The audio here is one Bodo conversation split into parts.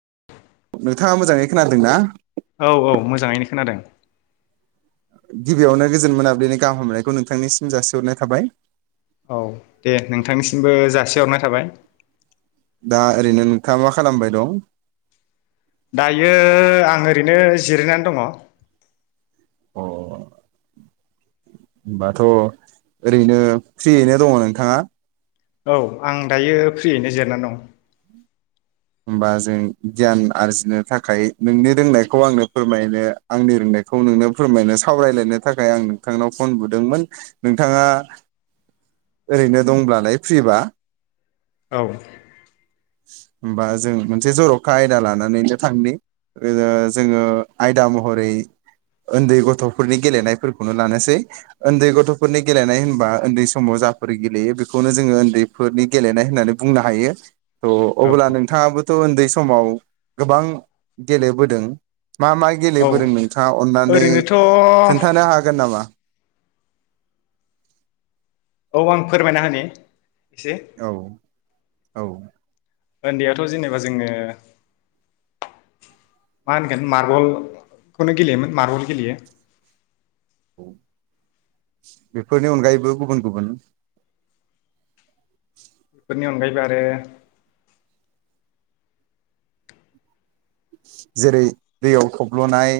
[inaudible] नोंथाङा मोजाङै खोनादों ना? औ औ मोजाङैनो खोनादों। गिबियावनो गोजोन मोनाब्ललिनि गाहाम हामनायखौ नोंथांनिसिम जासिहरनाय थाबाय। औ दे नोंथांनिसिमबो जासिहरनाय थाबाय। दा ओरैनो नोंथाङा मा खालामबाय दं? दायो आं ओरैनो जिरायनानै दङ। अ होनबाथ' ओरैनो फ्रियैनो दङ नोंथाङा। औ आं दायो फ्रियैनो जिरनानै दं। होमबा जों गियान आरजिनो थाखाय नोंनि रोंनायखौ आंनो फोरमायनो आंनि रोंनायखौ नोंनो फोरमायनो सावरायलायनो थाखाय आं नोंथांनाव फन बुदोंमोन नोंथाङा। ओरैनो दंब्लालाय फ्रिबा। औ होमबा जों मोनसे जर'खा आयदा लानानैनो थांनि ओ जोङो आयदा महरै उन्दै गथ'फोरनि गेलेनायफोरखौनो लानोसै उन्दै गथ'फोरनि गेलेनाय होनबा उन्दै समाव जा फोर गेलेयो बेखौनो जोङो उन्दैफोरनि गेलेनाय होननानै बुंनो हायो। थ' औ अब्ला नोंथाङाबोथ' उन्दैसो समाव गोबां गेलेबोदों। मा मा औ गेलेबोदों नोंथाङा अन्नानै ओरैनोथ' खोन्थानो हागोन नामा? औ आं फोरमायना होनि। एसे औ औ उन्दैयावथ' जेनेबा जोङो मा होनगोन मार्बलखौनो गेलेयोमोन मार्बल गेलेयो बेफोरनि अनगायैबो गुबुन गुबुन बेफोरनि अनगायैबो आरो जेरै दैयाव थब्ल'नाय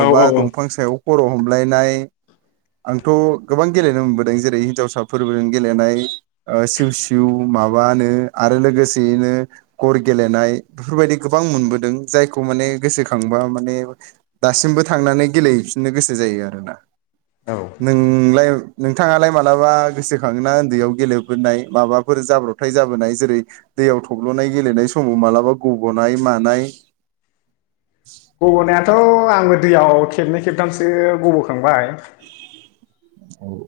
औ औ औ दंफां सायाव खर' हमलायनाय आंथ' गोबां गेलेनो मोनबोदों जेरै हिनजावसाफोरबों गेलेनाय सिउ सिउ माबानो आरो लोगोसेयैनो गर गेलेनाय बेफोरबायदि गोबां मोनबोदों। जायखौ माने गोसोखांबा माने दासिमबो थांनानै गेलेफिननो गोसो जायो आरोना। औ नोंलाय नोंथाङालाय मालाबा गोसोखाङोना उन्दैयाव गेलेबोनाय माबाफोर जाब्रबथाय जाबोनाय जेरै दैयाव थब्ल'नाय गेलेनाय समाव मालाबा गब'नाय मानाय। गब'नायाथ थ' आंबो दैयाव खेबनै खेबथामसो गब'ख खांबाय।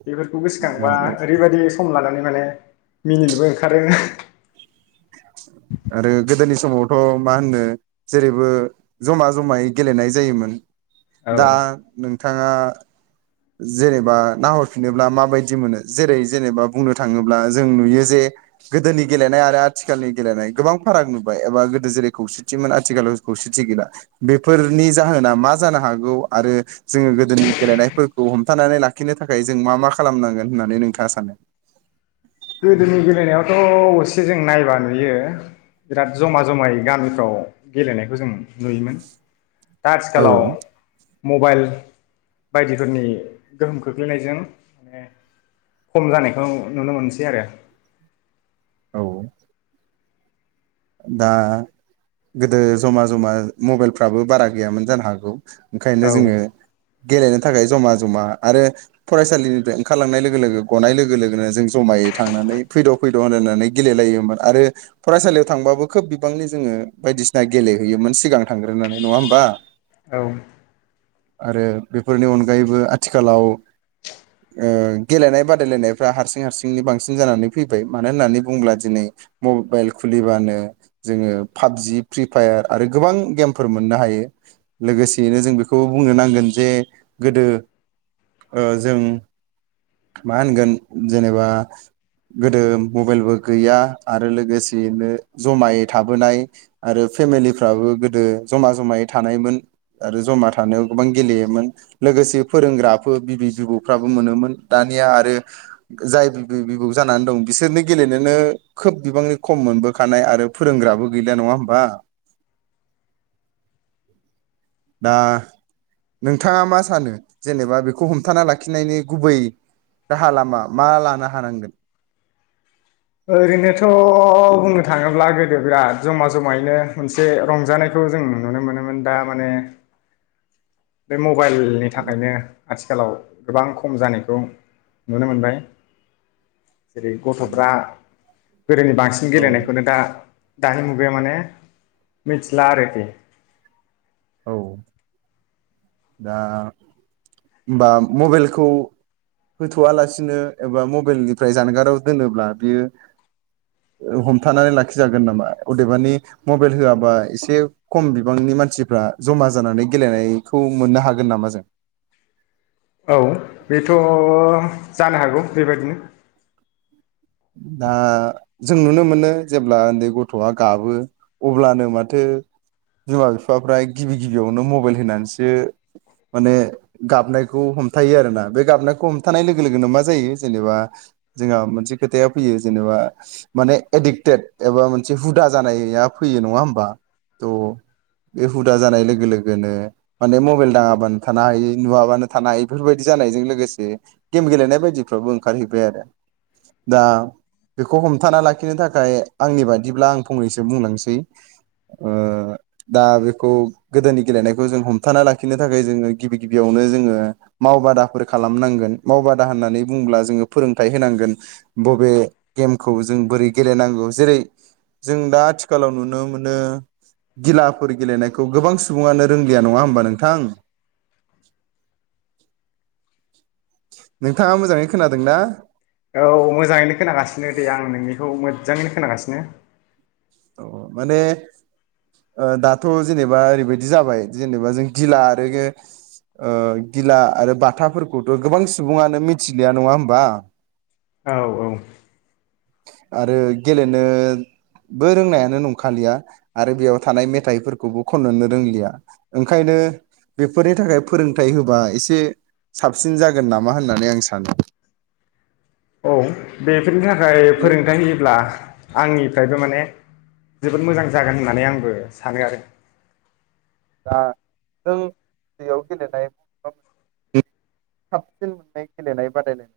बेफोरखौ गोसोखांबा ओरैबायदि सम लानानै माने मिनिनोबो ओंखारो ओह। आरो गोदोनि समावथ' मा होननो जेरैबो ज'मा ज'मायै गेलेनाय जायोमोन। दा नों थाङा जेनेबा नाहरफिनोब्ला माबायदि मोनो? जेरै जेनेबा बुंनो थाङोब्ला जों नुयो जे गोदोनि गेलेनाय आरो आथिखालनि गेलेनाय गोबां फाराग नुबाय एबा गोदो जेरै खौसेथिमोन आथिखालाव खौसेथि गैला बेफोरनि जाहोना मा जानो हागौ आरो जोङो गोदोनि गेलेनाय फोरखौ हमथानानै लाखिनो थाखाय जों मा मा खालामनांगोन होननानै नोंथाङा सानो? गोदोनि गेलेनायावथ' असे जों नायबा नुयो बिराद ज'मा ज'मायै गामिफ्राव गेलेनायखौ जों नुयोमोन। दा औ आथिखालाव मबाइल बायदिफोरनि गोहोम खोख्लैनायजों माने खम जानायखौ नुनो मोनस सै आरो। औ। दा गोदो ज'मा ज'मा मबाइलफ्राबो बारा गैयामोन जानो हागौ। ओंखायनो औ जोङो गेलेनो थाखाय ज'मा ज'मा आरो फरायसालिनिफ्राय ओंखारलांनाय लोगो लोगो गनाय लोगो लोगोनो जों ज'मायै थांनानै फैद' फैद' होनलायनानै गेलेलायोमोन आरो फरायसालियाव थांबाबो खोब बिबांनि जोङो बायदिसिना गेलेहैयोमोन सिगां थांग्रोनानै। नङा होमबा? औ। आरो बेफोरनि अनगायैबो आथिखालाव ओ गेलेनाय बादायलायनायफ्रा हारसिं हारसिंनि बांसिन जानानै फैबाय मानो होननानै बुंब्ला दिनै मबाइल ख खुलिबानो जोङो पाबजि, फ्रि फायार आरो गोबां गेमफोर मोननो हायो। लोगोसेयैनो जों बेखौ बुंनो नांगोन जे गोदो ओ जों मा होनगोन जेनेबा गोदो मबाइलबो गैया आरो लोगोस सेयैनो जमायै थाबोनाय आरो फेमिलिफ्राबो गोदो ज'मा ज'मायै थानायमोन आरो ज'मा थानायाव गोबां गेलेयोमोन लोगोसे फोरोंग्राफो बिबै-जिबौफ्राबो मोनोमोन। दानिया आरो जाय बिबै-बिबौ जानानै दं बिसोरनो गेलेनोनो खोब बिबांनि खम मोनबोखानाय आरो फोरोंग्राबो गैलिया नङा होमबा? [inaudible] दा नोंथाङा मा सानो जेनेबा बेखौ हमथाना लाखिनायनि गुबै राहा लामा मा लानो हानांगोन? ओरैनो थ थ' बुंनो थाङोब्ला गोद दो बिराद ज'मा ज'मायैनो मोनसे रंजानायखौ जों नुनो मोनोमोन दा माने बे मब बाइलनि थाखायनो आथिखालाव गोबां खम जानायखौ नुनो मोनबाय। जेरै गथ'फ्रा गोदोनि बांसिन औ गेलेनायखौनो दा दानि मुगाया माने मिथिला आरोखि औ। दा होनबा मबाइलखौ होथ'आलासिनो एबा मबाइलनिफ्राय जानगाराव दोनोब्ला बियो हमथानानै लाखिजागोन नामा अदेबानि मबाइल होआबा एसे खम बिबांनि मानसिफ्रा जमा जानानै गेलेनाय खौ मोननो हागोन नामा जों? औ बेथ' जानो हागौ बेबायदिनो। दा जों नुनो मोनो जेब्ला उन्दै गथ'आ गाबो अब्लानो माथो बिमा बिफाफ्रा गिबि गिबियावनो मबाइल होनानैसो माने गाबनायखौ हमथायो आरोना बे गाबनायखौ हमथानाय लोगो लोगोनो मा जायो जेनेबा जोंहा मोनसे खोथाया फैयो जेनेबा माने एडिक्टेड एबा मोनसे हुदा जानाया फैयो नङा होमबा थ' बे हुदा जानाय लोगो लोगोनो माने मबाइल नाङाबानो थानो हाय नुवाबानो थानो हायो बेफोरबायदि जानायजों लोगोसे गेम गेलेनाय बायदिफ्रावबो ओंखारहैबाय आरो। दा बेखौ हमथाना लाखिनो थाखाय आंनि बादिब्ला आं फंनैसो बुंलांसै ओ दा बेखौ गोदोनि गेलेनायखौ जों हमथाना लाखिनो थाखाय जोङो गिबि गिबियावनो जोङो मावबादाफोर खालामनांगोन मावबादा होननानै बुंङोब्ला जोङो फोरोंथाइ होनांगोन। बबे गेमखौ जों बोरै गेलेनांगौ जेरै जों दा आथिखालाव नुनो मोनो गिलाफोर गेलेनायखौ गोबां सुबुङानो रोंलिया नङा होमबा नोंथां नोंथाङा मोजाङै खोनादोंना? औ मोजाङैनो खोनागासिनो दे आं नोंनिखौ। मोजांङैनो खोनागासिनो अ माने दाथ' जेनेबा ओरैबायदि जाबाय जेनेबा जों गिला आरो ओ गिला आरो बाथाफोरखौथ' गोबां सुबुङानो मिथिलिया नङा होनबा औ औ आरो गेलेनो बो रोंनायानो नंखालिया आरो बेयाव थानाय मेथाइफोरखौबो खननोनो रोंलिया ओंखायनो बेफोरनि थाखाय फोरोंथाइ होबा एसे साबसिन जागोन नामा होननानै आं सानो औ बेफोरनि थाखाय फोरोंथाय‌ होयोब्ला आंनिफ्रायबो माने जोबोद मोजां जागोन होननानै आंबो सानो आरो दा जों बेयाव गेलेनाय बबेबा मोन साबसिन मोननाय गेलेनाय बादायलायनाय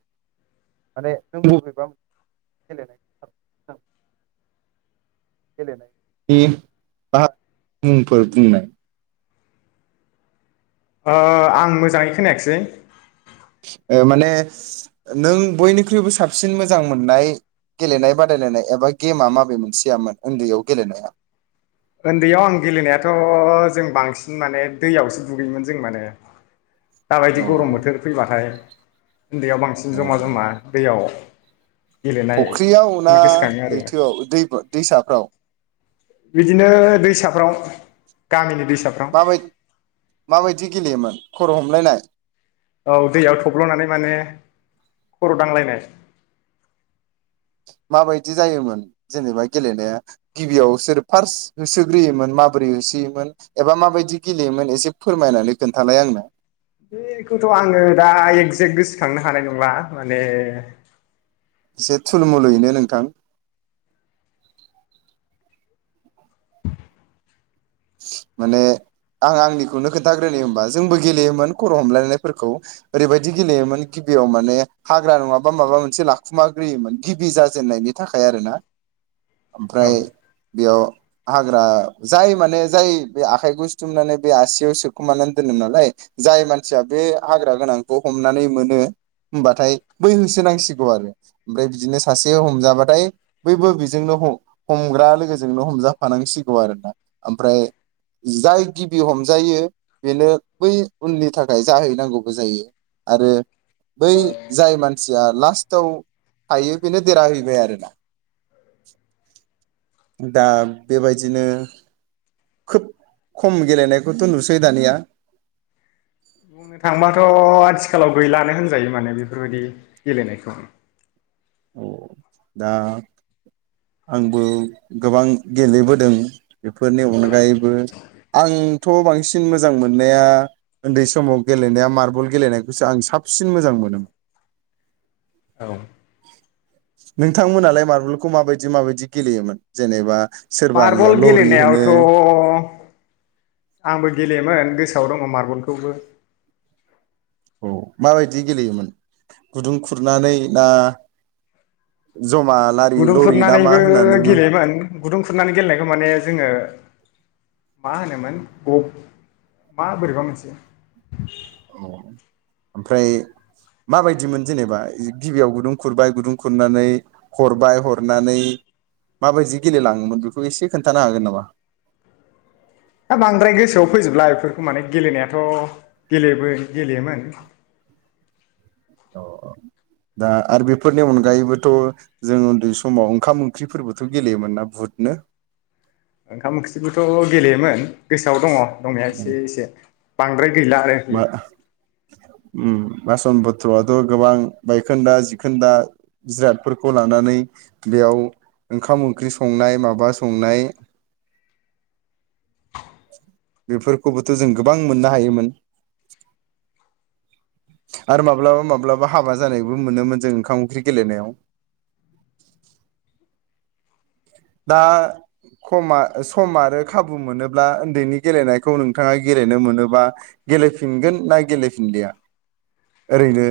माने नों बबेबा मोनसे गेलेनाय साबसिन गेलेनायनि बा मुंफोर बुंनाय आं मोजाङै खोनायाखिसै माने नों बयनिख्रुइबो साबसिन मोजां मोननाय गेलेनाय बादायलायनाय एबा गेमा माबे मोनसेयामोन उन्दैयाव गेलेनाया? उन्दैयाव आं गेलेनायाथ' जों बांसिन माने दैयावसो दुगैयोमोन जों माने दाबायदि औ गरम बोथोर फैबाथाय उन्दैयाव बांसिन औ जमा जमा दैयाव फुख्रियाव ना गेलेनायखौनो गोसोखाङो आरो लैथोआव दै दैसाफ्राव बिदिनो दैसाफ्राव गामिनि दैसाफ्राव माब माबायदि गेलेयोमोन खर' हमलायनाय? औ दैयाव थब्ल'नानै माने खर' दांलायनाय माबायदि जायोमोन जेनेबा गेलेनाया गिबियाव सोर फार्स्ट होसोग्रोयोमोन माबोरै होसोयोमोन एबा माबायदि गेलेयोमोन एसे फोरमायनानै खोन्थालाय आंनो बेखौथ' आङो दा एगजेक्ट गोसोखांनो हानाय नंला माने एसे थुलमुलुयैनो नोंथां माने आं आंनिखौनो खोन्थाग्रोनो होमबा जोंबो गेलेयोमोन खर' हमलायनायफोरखौ ओरैबायदि गेलेयोमोन गिबियाव माने हाग्रा नङाबा माबा मोनसे लाखुमाग्रोयोमोन गिबि जाजेननायनि थाखाय आरो ना ओमफ्राय औ बेयाव हाग्रा जाय माने जाय बे आखाइखौ सुथुमनानै बे आसियाव सोखुमानानै दोनोम नालाय जाय मानसिया बे हाग्रा गोनांखौ हमनानै मोनो होमबाथाय बै होसोनांसिगौ आरो ओमफ्राय बिदिनो सासे हमजाबाथाय बैबो बेजोंनो हमग्रा लोगोजोंनो हमजाफानांसिगौ आरोना ओमफ्राय जाय गिबि हमजायो बेनो बै उननि थाखाय जाहैनांगौबो जायो आरो बै जाय मानसिया लास्टआव थायो बिनो देराहैैबाय आरोना दा बेबायदिनो खोब खम गेलेनायखौथ' नुसै दानिया बुंनो थांबाथ' आथिखालाव गैलानो होनजायो माने बेफोरबायदि गेलेनायखौ औ दा आंबो गोबां गेलेबोदों बेफोरनि अनगायैबो आं थ' बांसिन मोजां मोननाया उन्दै समाव गेलेनाया मार्बल गेलेनायखौसो आं साबसिन मोजां मोनोमोन अ नोंथांमोनालाय मारबलखौ माबायदि माबायदि गेलेयोमोन जेनेबा सोरबानिया मार्बल लरि होनो गेलेनायावथ' आंबो गेलेयोमोन गोसोआव दङ मार्बलखौबो औ माबायदि गेलेयोमोन गुदुं खुरनानै ना जमा लारि गुदुं लरि ना मा खुरनानैबो होननानै बुङो गेलेयोमोन गुदुं खुरनानै गेलेनायखौ माने जोङो मा होनोमोन ब मा बोरैबा मोनसे ओमफ्राय माबायदिमोन जेनेबा गिबियाव गुदुं खुरबाय गुदुं खुरनानै हरबाय हरनानै माबायदि गेलेलाङोमोन बेखौ एसे खोन्थानो हागोन नामा दा बांद्राय गोसोआव फैजोबला बेफोरखौ माने गेलेनायाथ' गेलेबो गेलेयोमोन औ औ दा आरो बेफोरनि अनगायैबोथ' जों उन्दै समाव ओंखाम ओंख्रिफोरबोथ' गेलेयोमोनना बुहुदनो ओंखाम ओंख्रिबोथ' गेलेयोमोन गोसोआव दङ दंनाया एसे एसे बांद्राय गैला आरो मा उम बासन बत्रआथ' गोबां बायखोन्दा जिखोन्दा जिरादफोरखौ लानानै बेयाव ओंखाम ओंख्रि संनाय माबा संनाय बेफोरखौबोथ' जों गोबां मोननो हायोमोन [unintelligible] आरो माब्लाबा माब्लाबा हाबा जानायबो मोनोमोन जों ओंखाम ओंख्रि गेलेनायाव दा खमा सम आरो खाबु मोनोब्ला उन्दैनि गेलेनायखौ नोंथाङा गेलेनो मोनोबा गेलेफिनगोन ना गेलेफिनलिया ओरैनो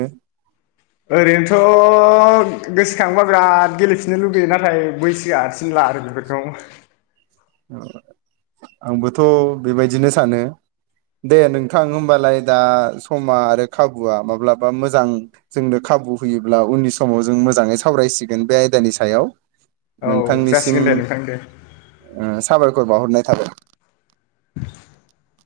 ओरैनोथ' गोसोखांबा बिराद गेलेफिननो लुगैयो नाथाय बैसोआ थिनला आरो बेफोरखौ आंबोथ' बेबायदिनो सानो दे नोंथां होमबालाय दा समा आरो खाबुआ माब्लाबा मोजां जोंनो खाबु होयोब्ला उननि समाव जों मोजाङै सावरायसिगोन बे आयदानि सायाव औ नोंथांनिसिम जासिगोन दे नोंथां दे ओ साबायखर बावहरनाय थाबाय [unintelligible]